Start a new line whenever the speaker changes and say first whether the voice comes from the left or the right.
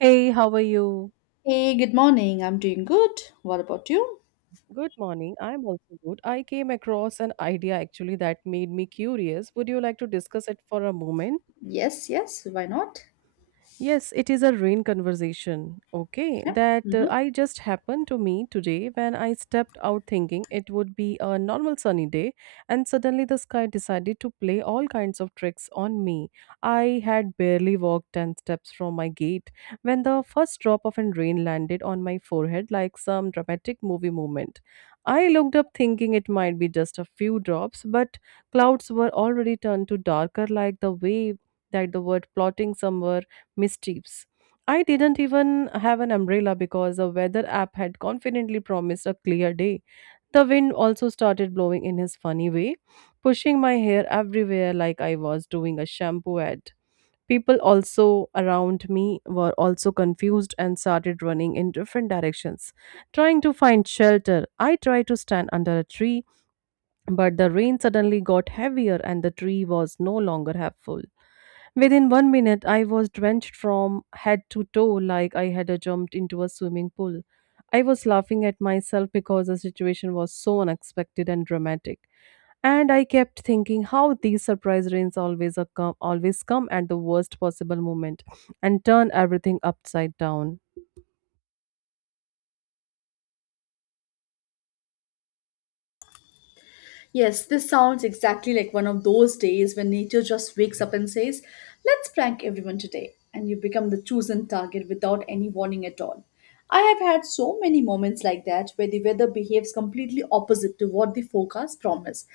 right: Hey, how are you?
left: Hey, good morning. I'm doing good. What about you?
right: Good morning. I'm also good. I came across an idea actually that made me curious. Would you like to discuss it for a moment?
left: Yes, yes, why not?
right: Yes, it is a rain conversation, okay,
left: Yeah.
right: that
left: Mhm.
right: I just happened to me today when I stepped out thinking it would be a normal sunny day, and suddenly the sky decided to play all kinds of tricks on me. I had barely walked 10 steps from my gate when the first drop of rain landed on my forehead like some dramatic movie moment. I looked up thinking it might be just a few drops, but clouds were already turned to darker like the way that the word plotting somewhere mischiefs. I didn't even have an umbrella because the weather app had confidently promised a clear day. The wind also started blowing in his funny way, pushing my hair everywhere like I was doing a shampoo ad. People also around me were also confused and started running in different directions, trying to find shelter. I tried to stand under a tree, but the rain suddenly got heavier and the tree was no longer helpful. Within 1 minute, I was drenched from head to toe like I had jumped into a swimming pool. I was laughing at myself because the situation was so unexpected and dramatic. And I kept thinking how these surprise rains always always come at the worst possible moment and turn everything upside down.
left: Yes, this sounds exactly like one of those days when nature just wakes up and says, "Let's prank everyone today." And you become the chosen target without any warning at all. I have had so many moments like that where the weather behaves completely opposite to what the forecast promised.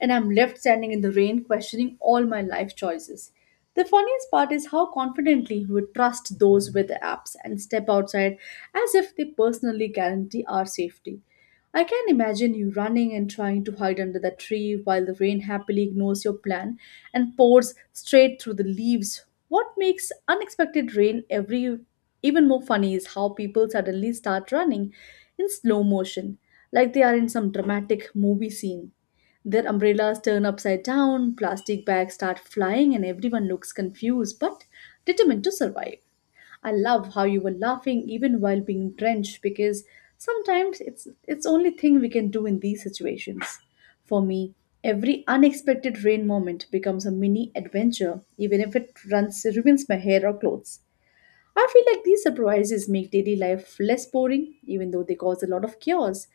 left: And I'm left standing in the rain questioning all my life choices. The funniest part is how confidently we trust those weather apps and step outside as if they personally guarantee our safety. I can imagine you running and trying to hide under the tree while the rain happily ignores your plan and pours straight through the leaves. What makes unexpected rain every even more funny is how people suddenly start running in slow motion, like they are in some dramatic movie scene. Their umbrellas turn upside down, plastic bags start flying, and everyone looks confused but determined to survive. I love how you were laughing even while being drenched because sometimes it's only thing we can do in these situations. For me, every unexpected rain moment becomes a mini adventure even if it runs ruins my hair or clothes. I feel like these surprises make daily life less boring even though they cause a lot of chaos.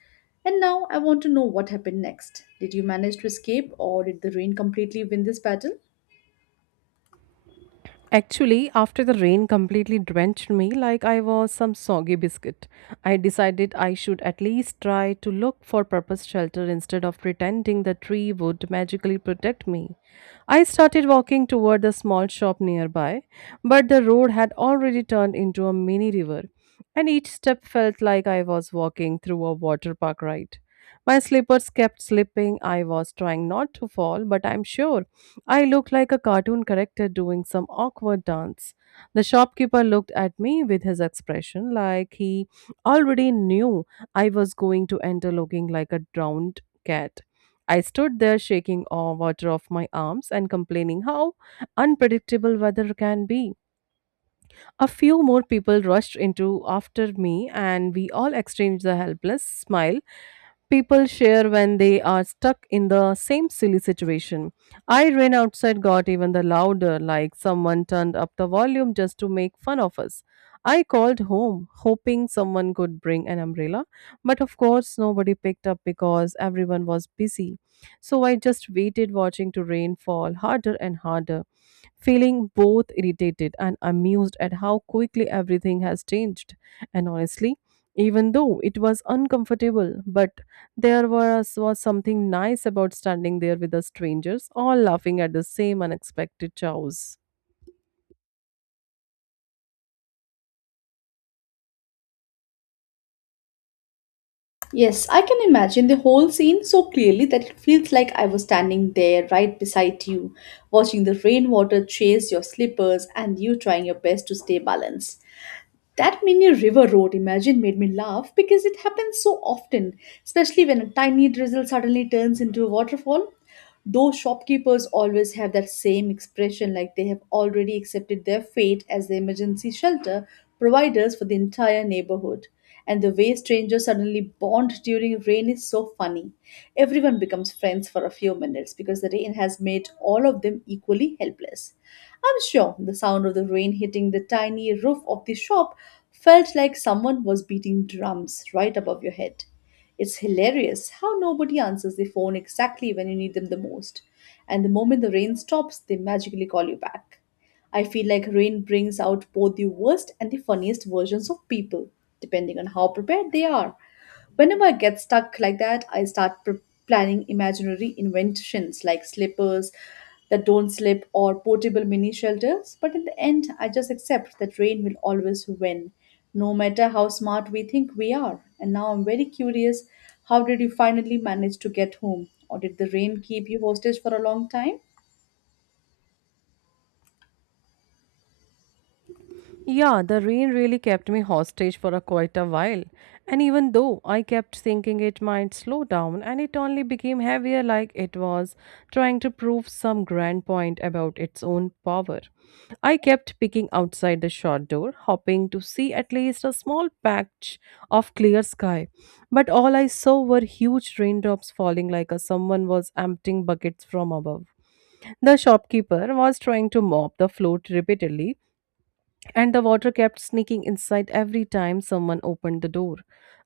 left: And now I want to know what happened next. Did you manage to escape, or did the rain completely win this battle?
right: Actually, after the rain completely drenched me like I was some soggy biscuit, I decided I should at least try to look for proper shelter instead of pretending the tree would magically protect me. I started walking toward the small shop nearby, but the road had already turned into a mini river, and each step felt like I was walking through a water park ride. My slippers kept slipping. I was trying not to fall, but I'm sure I looked like a cartoon character doing some awkward dance. The shopkeeper looked at me with his expression like he already knew I was going to enter looking like a drowned cat. I stood there shaking all water off my arms and complaining how unpredictable weather can be. A few more people rushed into after me, and we all exchanged the helpless smile people share when they are stuck in the same silly situation. I ran outside, got even the louder, like someone turned up the volume just to make fun of us. I called home, hoping someone could bring an umbrella, but of course, nobody picked up because everyone was busy. So I just waited, watching to rain fall harder and harder feeling both irritated and amused at how quickly everything has changed. And honestly, even though it was uncomfortable, but there was something nice about standing there with the strangers, all laughing at the same unexpected chows.
left: Yes, I can imagine the whole scene so clearly that it feels like I was standing there right beside you, watching the rainwater chase your slippers and you trying your best to stay balanced. That mini river road imagine made me laugh because it happens so often, especially when a tiny drizzle suddenly turns into a waterfall. Those shopkeepers always have that same expression, like they have already accepted their fate as the emergency shelter providers for the entire neighborhood. And the way strangers suddenly bond during rain is so funny. Everyone becomes friends for a few minutes because the rain has made all of them equally helpless. I'm sure the sound of the rain hitting the tiny roof of the shop felt like someone was beating drums right above your head. It's hilarious how nobody answers the phone exactly when you need them the most, and the moment the rain stops, they magically call you back. I feel like rain brings out both the worst and the funniest versions of people, depending on how prepared they are. Whenever I get stuck like that, I start planning imaginary inventions like slippers that don't slip or portable mini shelters. But in the end, I just accept that rain will always win, no matter how smart we think we are. And now I'm very curious, how did you finally manage to get home? Or did the rain keep you hostage for a long time?
right: Yeah, the rain really kept me hostage for a quite a while. And even though I kept thinking it might slow down, and it only became heavier like it was trying to prove some grand point about its own power. I kept peeking outside the shop door, hoping to see at least a small patch of clear sky. But all I saw were huge raindrops falling like a someone was emptying buckets from above. The shopkeeper was trying to mop the floor repeatedly and the water kept sneaking inside every time someone opened the door.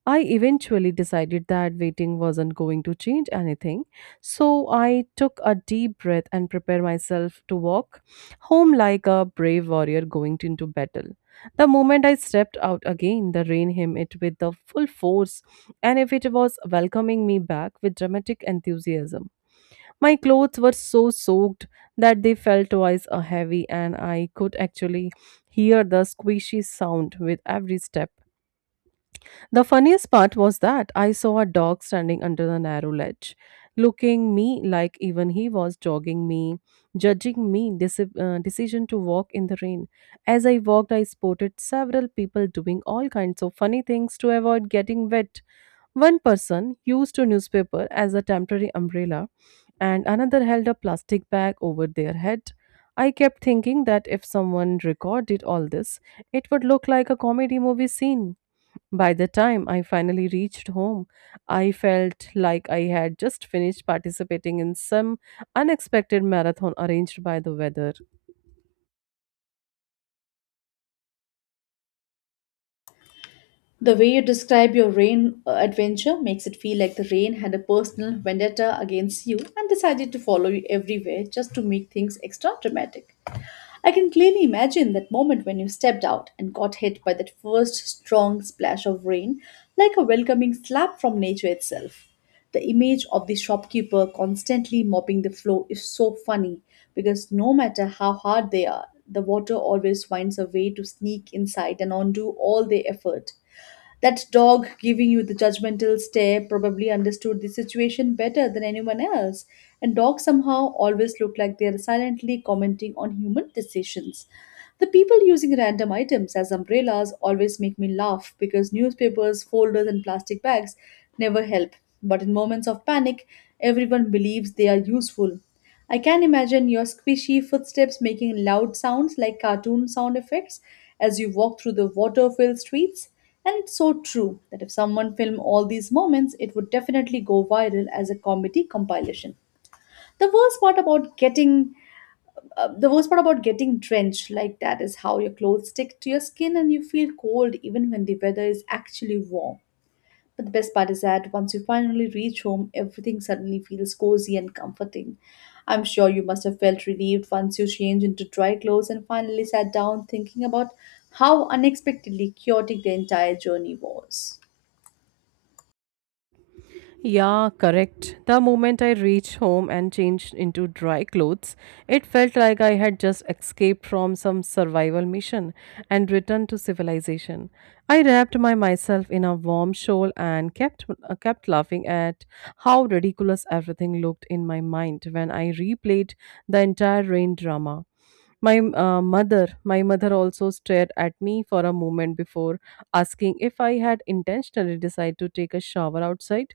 right: I eventually decided that waiting wasn't going to change anything, so I took a deep breath and prepared myself to walk home like a brave warrior going into battle. The moment I stepped out again, the rain hit it with the full force, and if it was welcoming me back with dramatic enthusiasm. My clothes were so soaked that they felt twice as heavy, and I could actually hear the squishy sound with every step. The funniest part was that I saw a dog standing under the narrow ledge, looking me like even he was jogging me, judging me decision to walk in the rain. As I walked, I spotted several people doing all kinds of funny things to avoid getting wet. One person used a newspaper as a temporary umbrella, and another held a plastic bag over their head. I kept thinking that if someone recorded all this, it would look like a comedy movie scene. By the time I finally reached home, I felt like I had just finished participating in some unexpected marathon arranged by the weather.
left: The way you describe your rain adventure makes it feel like the rain had a personal vendetta against you and decided to follow you everywhere just to make things extra dramatic. I can clearly imagine that moment when you stepped out and got hit by that first strong splash of rain, like a welcoming slap from nature itself. The image of the shopkeeper constantly mopping the floor is so funny because no matter how hard they are, the water always finds a way to sneak inside and undo all their effort. That dog giving you the judgmental stare probably understood the situation better than anyone else, and dogs somehow always look like they are silently commenting on human decisions. The people using random items as umbrellas always make me laugh because newspapers, folders, and plastic bags never help. But in moments of panic, everyone believes they are useful. I can imagine your squishy footsteps making loud sounds like cartoon sound effects as you walk through the water filled streets. And it's so true that if someone filmed all these moments, it would definitely go viral as a comedy compilation. The worst part about getting the worst part about getting drenched like that is how your clothes stick to your skin and you feel cold even when the weather is actually warm. But the best part is that once you finally reach home, everything suddenly feels cozy and comforting. I'm sure you must have felt relieved once you changed into dry clothes and finally sat down thinking about how unexpectedly chaotic the entire journey was.
right: Yeah, correct. The moment I reached home and changed into dry clothes, it felt like I had just escaped from some survival mission and returned to civilization. I wrapped my myself in a warm shawl and kept laughing at how ridiculous everything looked in my mind when I replayed the entire rain drama. My mother also stared at me for a moment before asking if I had intentionally decided to take a shower outside,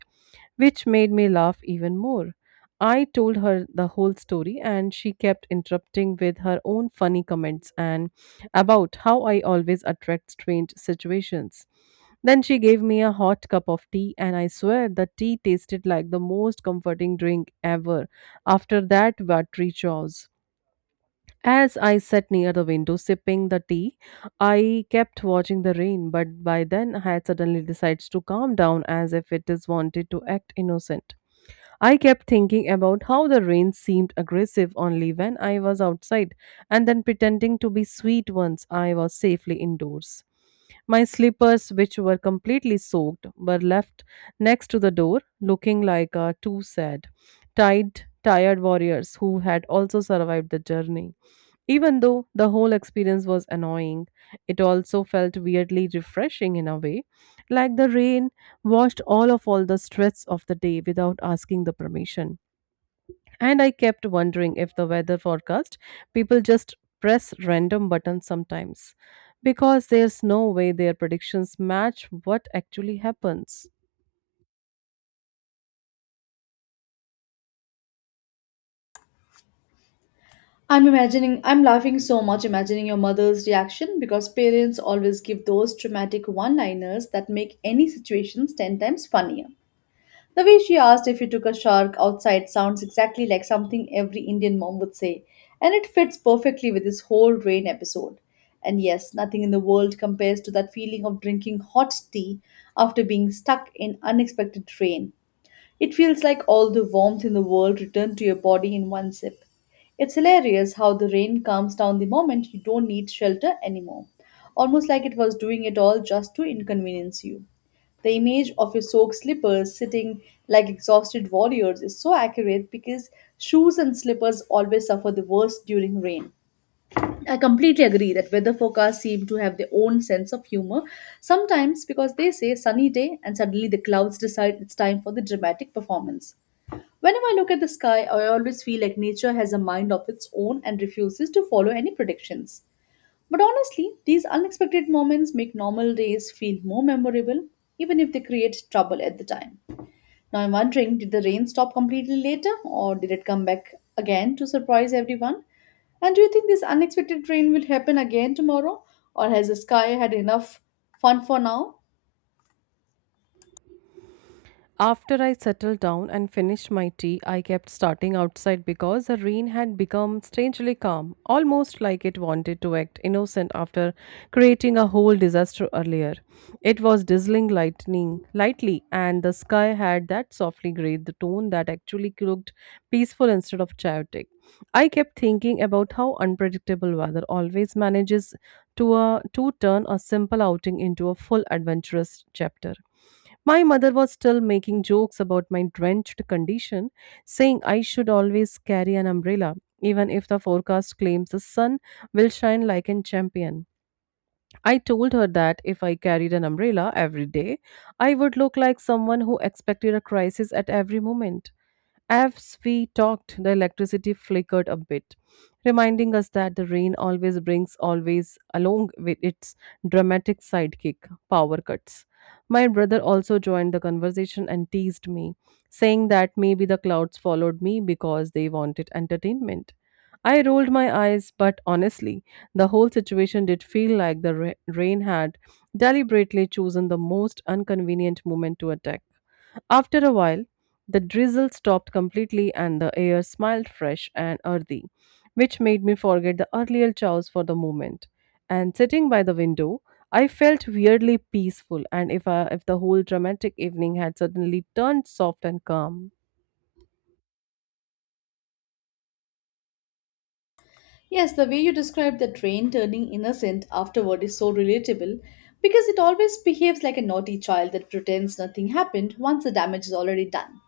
right: which made me laugh even more. I told her the whole story and she kept interrupting with her own funny comments and about how I always attract strange situations. Then she gave me a hot cup of tea, and I swear the tea tasted like the most comforting drink ever after that watery chores. As I sat near the window sipping the tea, I kept watching the rain, but by then I had suddenly decided to calm down as if it is wanted to act innocent. I kept thinking about how the rain seemed aggressive only when I was outside, and then pretending to be sweet once I was safely indoors. My slippers, which were completely soaked, were left next to the door, looking like two sad, tired warriors who had also survived the journey. Even though the whole experience was annoying, it also felt weirdly refreshing in a way, like the rain washed all the stress of the day without asking the permission. And I kept wondering if the weather forecast people just press random buttons sometimes because there's no way their predictions match what actually happens.
left: I'm laughing so much imagining your mother's reaction because parents always give those dramatic one liners that make any situations 10 times funnier. The way she asked if you took a shark outside sounds exactly like something every Indian mom would say, and it fits perfectly with this whole rain episode. And yes, nothing in the world compares to that feeling of drinking hot tea after being stuck in unexpected rain. It feels like all the warmth in the world returned to your body in one sip. It's hilarious how the rain calms down the moment you don't need shelter anymore, almost like it was doing it all just to inconvenience you. The image of your soaked slippers sitting like exhausted warriors is so accurate because shoes and slippers always suffer the worst during rain. I completely agree that weather forecasts seem to have their own sense of humor sometimes, because they say sunny day and suddenly the clouds decide it's time for the dramatic performance. Whenever I look at the sky, I always feel like nature has a mind of its own and refuses to follow any predictions. But honestly, these unexpected moments make normal days feel more memorable, even if they create trouble at the time. Now I'm wondering, did the rain stop completely later, or did it come back again to surprise everyone? And do you think this unexpected rain will happen again tomorrow, or has the sky had enough fun for now?
right: After I settled down and finished my tea, I kept starting outside because the rain had become strangely calm, almost like it wanted to act innocent after creating a whole disaster earlier. It was drizzling lightning lightly, and the sky had that softly gray tone that actually looked peaceful instead of chaotic. I kept thinking about how unpredictable weather always manages to turn a simple outing into a full adventurous chapter. My mother was still making jokes about my drenched condition, saying I should always carry an umbrella, even if the forecast claims the sun will shine like a champion. I told her that if I carried an umbrella every day, I would look like someone who expected a crisis at every moment. As we talked, the electricity flickered a bit, reminding us that the rain always brings always along with its dramatic sidekick, power cuts. My brother also joined the conversation and teased me, saying that maybe the clouds followed me because they wanted entertainment. I rolled my eyes, but honestly, the whole situation did feel like the rain had deliberately chosen the most inconvenient moment to attack. After a while, the drizzle stopped completely and the air smiled fresh and earthy, which made me forget the earlier chows for the moment. And sitting by the window, I felt weirdly peaceful, and if the whole dramatic evening had suddenly turned soft and calm.
left: Yes, the way you describe that rain turning innocent afterward is so relatable because it always behaves like a naughty child that pretends nothing happened once the damage is already done.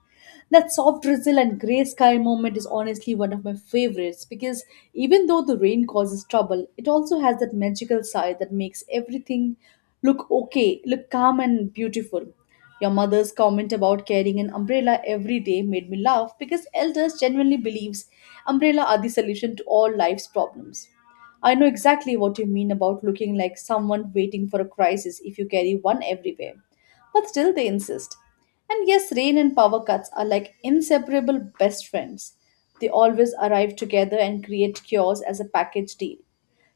left: That soft drizzle and gray sky moment is honestly one of my favorites because even though the rain causes trouble, it also has that magical side that makes everything look okay, look calm and beautiful. Your mother's comment about carrying an umbrella every day made me laugh because elders genuinely believes umbrella are the solution to all life's problems. I know exactly what you mean about looking like someone waiting for a crisis if you carry one everywhere, but still they insist. And yes, rain and power cuts are like inseparable best friends. They always arrive together and create cures as a package deal.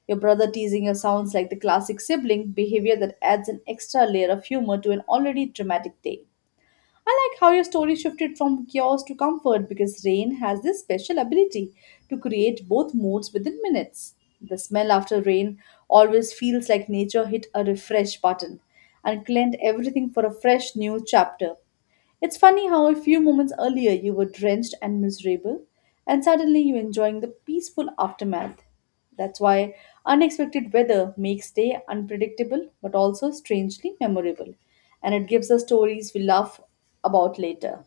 left: Your brother teasing you sounds like the classic sibling behavior that adds an extra layer of humor to an already dramatic day. I like how your story shifted from chaos to comfort because rain has this special ability to create both moods within minutes. The smell after rain always feels like nature hit a refresh button and cleaned everything for a fresh new chapter. It's funny how a few moments earlier you were drenched and miserable, and suddenly you're enjoying the peaceful aftermath. That's why unexpected weather makes day unpredictable but also strangely memorable, and it gives us stories we laugh about later.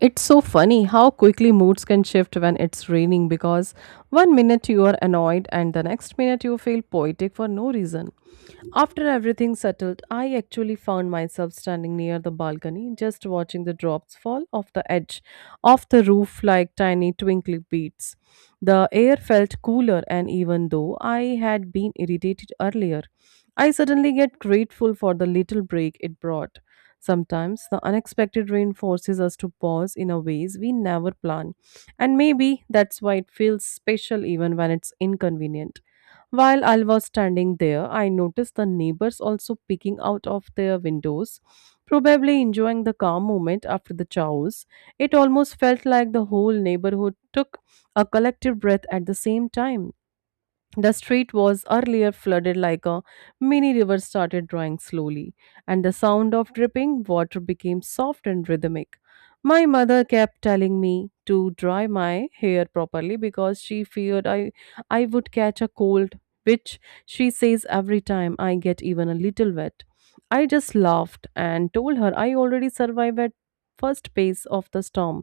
right: It's so funny how quickly moods can shift when it's raining because one minute you are annoyed and the next minute you feel poetic for no reason. After everything settled, I actually found myself standing near the balcony, just watching the drops fall off the edge of the roof like tiny twinkling beads. The air felt cooler, and even though I had been irritated earlier, I suddenly get grateful for the little break it brought. Sometimes the unexpected rain forces us to pause in a ways we never plan, and maybe that's why it feels special even when it's inconvenient. While I was standing there, I noticed the neighbors also peeking out of their windows, probably enjoying the calm moment after the chows. It almost felt like the whole neighborhood took a collective breath at the same time. The street was earlier flooded like a mini river started drawing slowly, and the sound of dripping water became soft and rhythmic. My mother kept telling me to dry my hair properly because she feared I would catch a cold, which she says every time I get even a little wet. I just laughed and told her I already survived at first pace of the storm,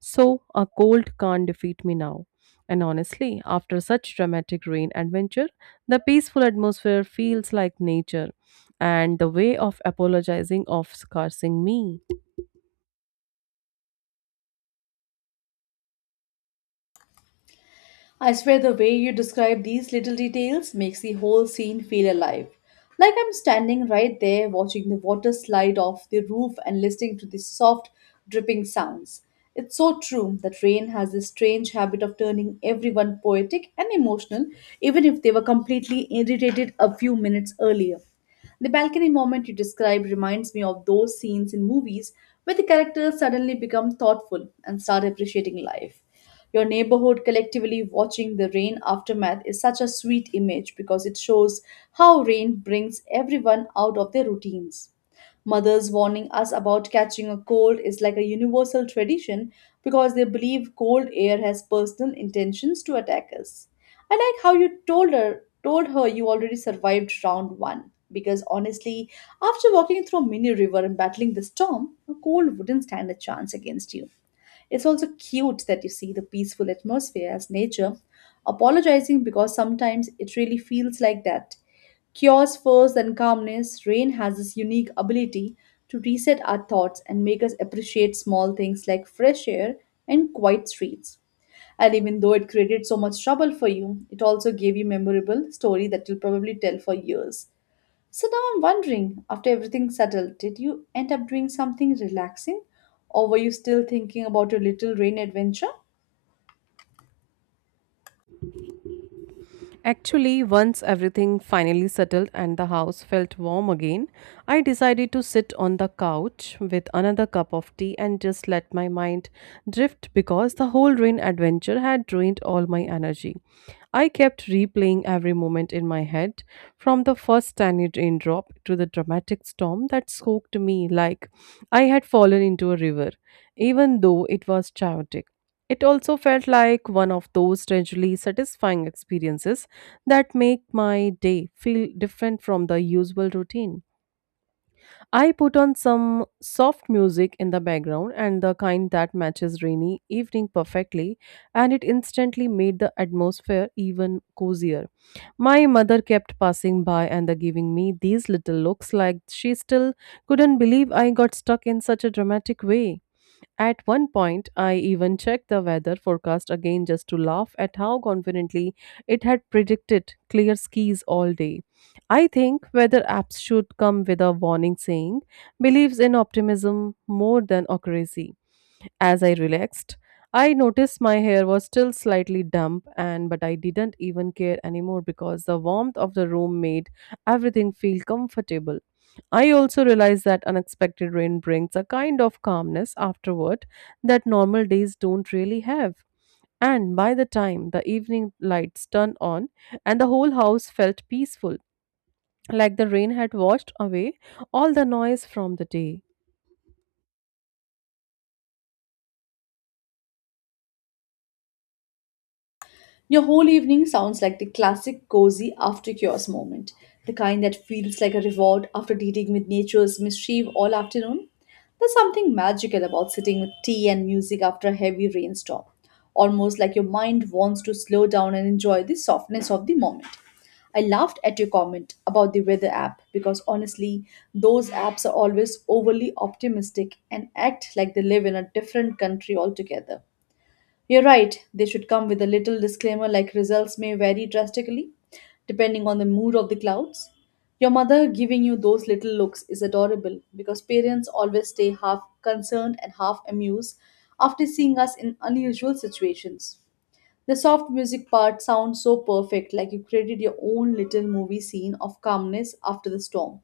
right: so a cold can't defeat me now. And honestly, after such dramatic rain adventure, the peaceful atmosphere feels like nature and the way of apologizing of scarcing me.
left: I swear the way you describe these little details makes the whole scene feel alive. Like I'm standing right there watching the water slide off the roof and listening to the soft dripping sounds. It's so true that rain has this strange habit of turning everyone poetic and emotional, even if they were completely irritated a few minutes earlier. The balcony moment you described reminds me of those scenes in movies where the characters suddenly become thoughtful and start appreciating life. Your neighborhood collectively watching the rain aftermath is such a sweet image because it shows how rain brings everyone out of their routines. Mothers warning us about catching a cold is like a universal tradition because they believe cold air has personal intentions to attack us. I like how you told her you already survived round one because honestly, after walking through a mini river and battling the storm, a cold wouldn't stand a chance against you. It's also cute that you see the peaceful atmosphere as nature, apologizing, because sometimes it really feels like that. Chaos first, then calmness. Rain has this unique ability to reset our thoughts and make us appreciate small things like fresh air and quiet streets. And even though it created so much trouble for you, it also gave you memorable story that you'll probably tell for years. So now I'm wondering, after everything settled, did you end up doing something relaxing? Or were you still thinking about your little rain adventure?
right: Actually, once everything finally settled and the house felt warm again, I decided to sit on the couch with another cup of tea and just let my mind drift because the whole rain adventure had drained all my energy. I kept replaying every moment in my head, from the first tiny raindrop to the dramatic storm that soaked me like I had fallen into a river, even though it was chaotic. It also felt like one of those strangely satisfying experiences that make my day feel different from the usual routine. I put on some soft music in the background and the kind that matches rainy evening perfectly, and it instantly made the atmosphere even cozier. My mother kept passing by and the giving me these little looks like she still couldn't believe I got stuck in such a dramatic way. At one point, I even checked the weather forecast again just to laugh at how confidently it had predicted clear skies all day. I think weather apps should come with a warning saying believes in optimism more than accuracy. As I relaxed, I noticed my hair was still slightly damp and but I didn't even care anymore because the warmth of the room made everything feel comfortable. I also realized that unexpected rain brings a kind of calmness afterward that normal days don't really have. And by the time the evening lights turned on and the whole house felt peaceful, like the rain had washed away all the noise from the day.
left: Your whole evening sounds like the classic cozy after cures moment, the kind that feels like a reward after dealing with nature's mischief all afternoon. There's something magical about sitting with tea and music after a heavy rainstorm, almost like your mind wants to slow down and enjoy the softness of the moment. I laughed at your comment about the weather app because honestly, those apps are always overly optimistic and act like they live in a different country altogether. You're right, they should come with a little disclaimer like results may vary drastically depending on the mood of the clouds. Your mother giving you those little looks is adorable because parents always stay half concerned and half amused after seeing us in unusual situations. The soft music part sounds so perfect, like you created your own little movie scene of calmness after the storm.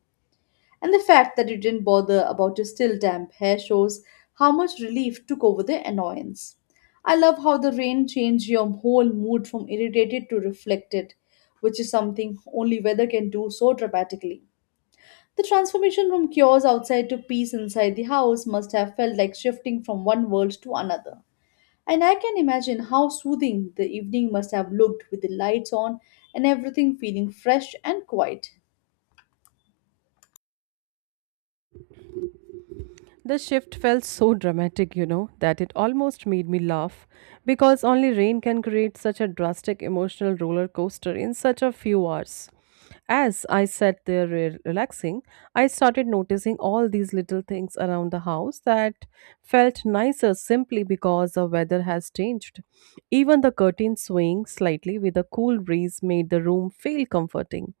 left: And the fact that you didn't bother about your still damp hair shows how much relief took over the annoyance. I love how the rain changed your whole mood from irritated to reflected, which is something only weather can do so dramatically. The transformation from chaos outside to peace inside the house must have felt like shifting from one world to another. And I can imagine how soothing the evening must have looked with the lights on and everything feeling fresh and quiet.
right: The shift felt so dramatic, you know, that it almost made me laugh because only rain can create such a drastic emotional roller coaster in such a few hours. As I sat there relaxing, I started noticing all these little things around the house that felt nicer simply because the weather has changed. Even the curtain swaying slightly with a cool breeze made the room feel comforting.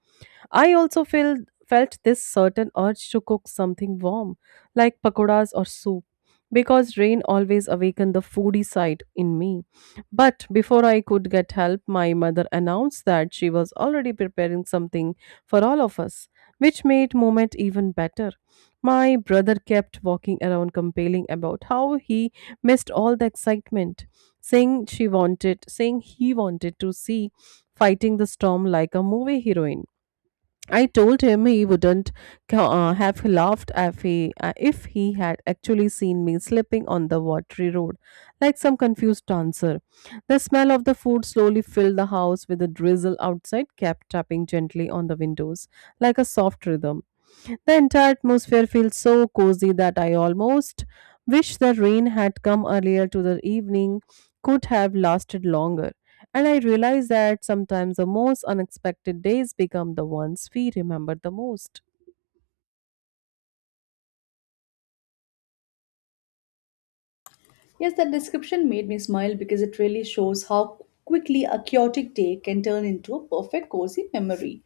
right: I also felt this certain urge to cook something warm, like pakoras or soup, because rain always awakened the foodie side in me. But before I could get help, my mother announced that she was already preparing something for all of us, which made moment even better. My brother kept walking around complaining about how he missed all the excitement, saying he wanted to see fighting the storm like a movie heroine. I told him he wouldn't have laughed if he had actually seen me slipping on the watery road like some confused dancer. The smell of the food slowly filled the house with a drizzle outside kept tapping gently on the windows like a soft rhythm. The entire atmosphere feels so cozy that I almost wish the rain had come earlier to the evening could have lasted longer. And I realize that sometimes the most unexpected days become the ones we remember the most.
left: Yes, that description made me smile because it really shows how quickly a chaotic day can turn into a perfect cozy memory.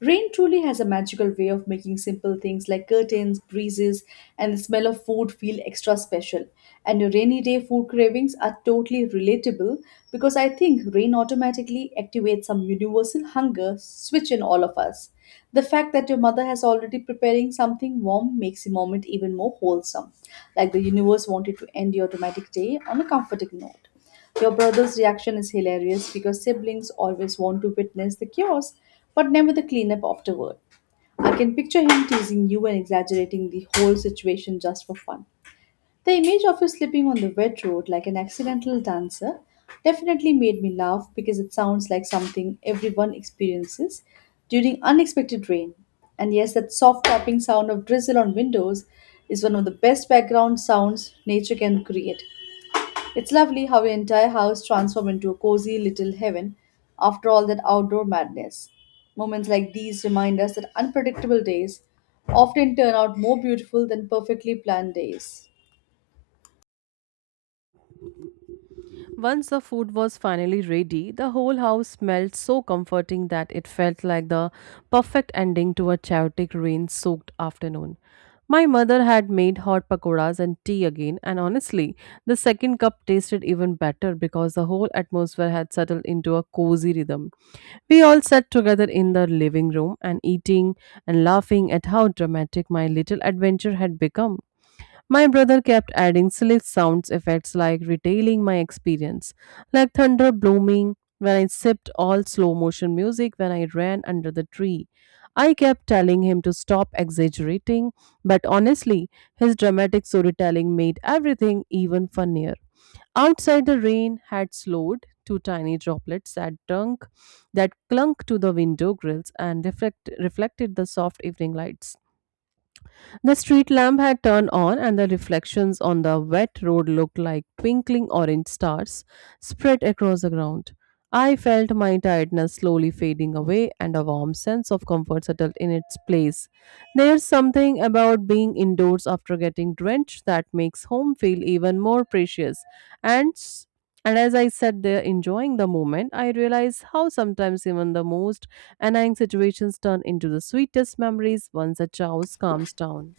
left: Rain truly has a magical way of making simple things like curtains, breezes, and the smell of food feel extra special. And your rainy day food cravings are totally relatable because I think rain automatically activates some universal hunger switch in all of us. The fact that your mother has already preparing something warm makes the moment even more wholesome, like the universe wanted to end your dramatic day on a comforting note. Your brother's reaction is hilarious because siblings always want to witness the chaos but never the cleanup afterward. I can picture him teasing you and exaggerating the whole situation just for fun. The image of you slipping on the wet road like an accidental dancer definitely made me laugh because it sounds like something everyone experiences during unexpected rain. And yes, that soft tapping sound of drizzle on windows is one of the best background sounds nature can create. It's lovely how your entire house transforms into a cozy little heaven after all that outdoor madness. Moments like these remind us that unpredictable days often turn out more beautiful than perfectly planned days.
right: Once the food was finally ready, the whole house smelled so comforting that it felt like the perfect ending to a chaotic rain soaked afternoon. My mother had made hot pakoras and tea again, and honestly, the second cup tasted even better because the whole atmosphere had settled into a cozy rhythm. We all sat together in the living room and eating and laughing at how dramatic my little adventure had become. My brother kept adding silly sound effects like retailing my experience, like thunder blooming when I sipped all slow motion music when I ran under the tree. I kept telling him to stop exaggerating, but honestly, his dramatic storytelling made everything even funnier. Outside the rain had slowed, two tiny droplets that dunk that clung to the window grills and reflected the soft evening lights. The street lamp had turned on, and the reflections on the wet road looked like twinkling orange stars spread across the ground. I felt my tiredness slowly fading away and a warm sense of comfort settled in its place. There's something about being indoors after getting drenched that makes home feel even more precious. And s- and as I sat there enjoying the moment, I realized how sometimes even the most annoying situations turn into the sweetest memories once a chaos calms down.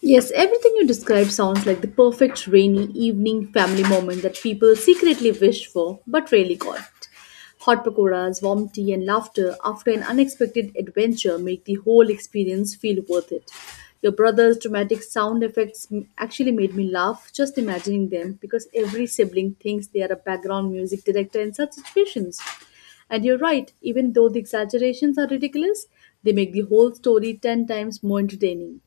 left: Yes, everything you describe sounds like the perfect rainy evening family moment that people secretly wish for but rarely got. Hot pakoras, warm tea, and laughter after an unexpected adventure make the whole experience feel worth it. Your brother's dramatic sound effects actually made me laugh just imagining them because every sibling thinks they are a background music director in such situations. And you're right, even though the exaggerations are ridiculous, they make the whole story 10 times more entertaining.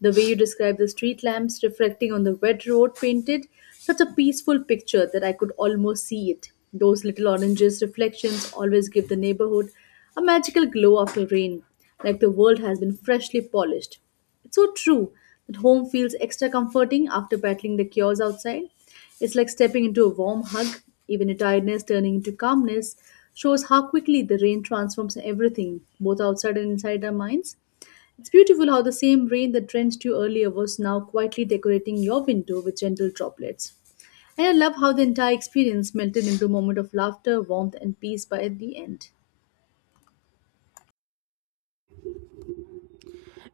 left: The way you describe the street lamps reflecting on the wet road painted such a peaceful picture that I could almost see it. Those little oranges reflections always give the neighborhood a magical glow after rain, like the world has been freshly polished. It's so true that home feels extra comforting after battling the chaos outside. It's like stepping into a warm hug, even a tiredness turning into calmness shows how quickly the rain transforms everything, both outside and inside our minds. It's beautiful how the same rain that drenched you earlier was now quietly decorating your window with gentle droplets. And I love how the entire experience melted into a moment of laughter, warmth, and peace by the end.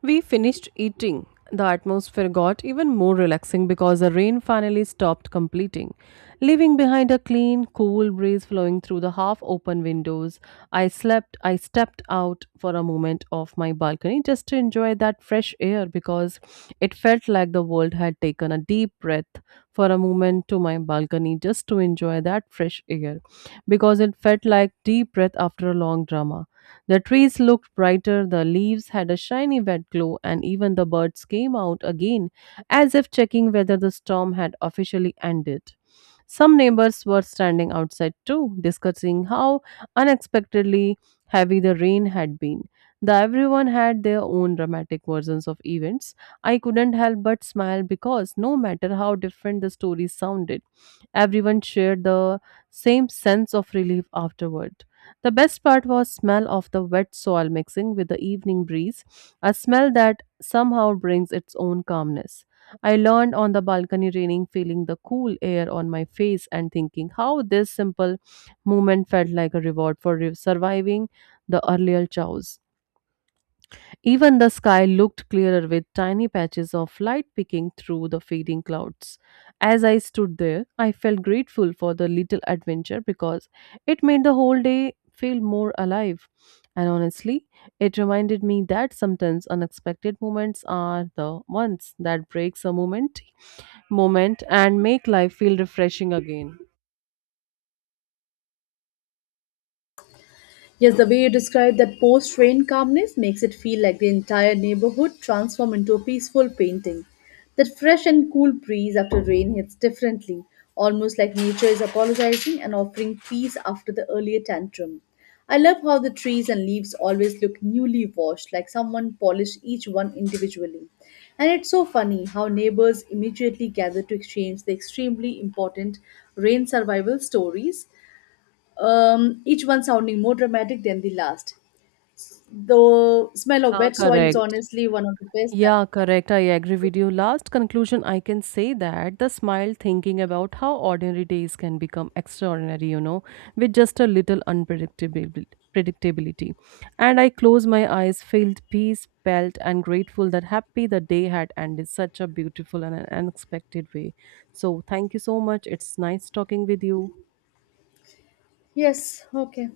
right: We finished eating. The atmosphere got even more relaxing because the rain finally stopped completing, leaving behind a clean, cool breeze flowing through the half open windows. I stepped out for a moment off my balcony just to enjoy that fresh air because it felt like the world had taken a deep breath for a moment to my balcony just to enjoy that fresh air because it felt like deep breath after a long drama. The trees looked brighter, the leaves had a shiny wet glow, and even the birds came out again as if checking whether the storm had officially ended. Some neighbors were standing outside too, discussing how unexpectedly heavy the rain had been. The everyone had their own dramatic versions of events. I couldn't help but smile because no matter how different the stories sounded, everyone shared the same sense of relief afterward. The best part was smell of the wet soil mixing with the evening breeze, a smell that somehow brings its own calmness. I learned on the balcony raining feeling the cool air on my face and thinking how this simple moment felt like a reward for surviving the earlier chaos. Even the sky looked clearer with tiny patches of light peeking through the fading clouds. As I stood there, I felt grateful for the little adventure because it made the whole day feel more alive. And honestly, it reminded me that sometimes unexpected moments are the ones that breaks a moment and make life feel refreshing again.
left: Yes, the way you describe that post rain calmness makes it feel like the entire neighborhood transformed into a peaceful painting. That fresh and cool breeze after rain hits differently, almost like nature is apologizing and offering peace after the earlier tantrum. I love how the trees and leaves always look newly washed, like someone polished each one individually. And it's so funny how neighbors immediately gather to exchange the extremely important rain survival stories, each one sounding more dramatic than the last. The smell of
right: Ah,
left: wet soil is
right: correct.
left: honestly one of the best. That—
right: Yeah, correct. I agree with you. Last conclusion, I can say that the smile thinking about how ordinary days can become extraordinary, you know, with just a little unpredictability. Predictability. And I closed my eyes, felt peace, felt and grateful that happy the day had ended such a beautiful and an unexpected way. So, thank you so much. It's nice talking with you.
left: yes, okay.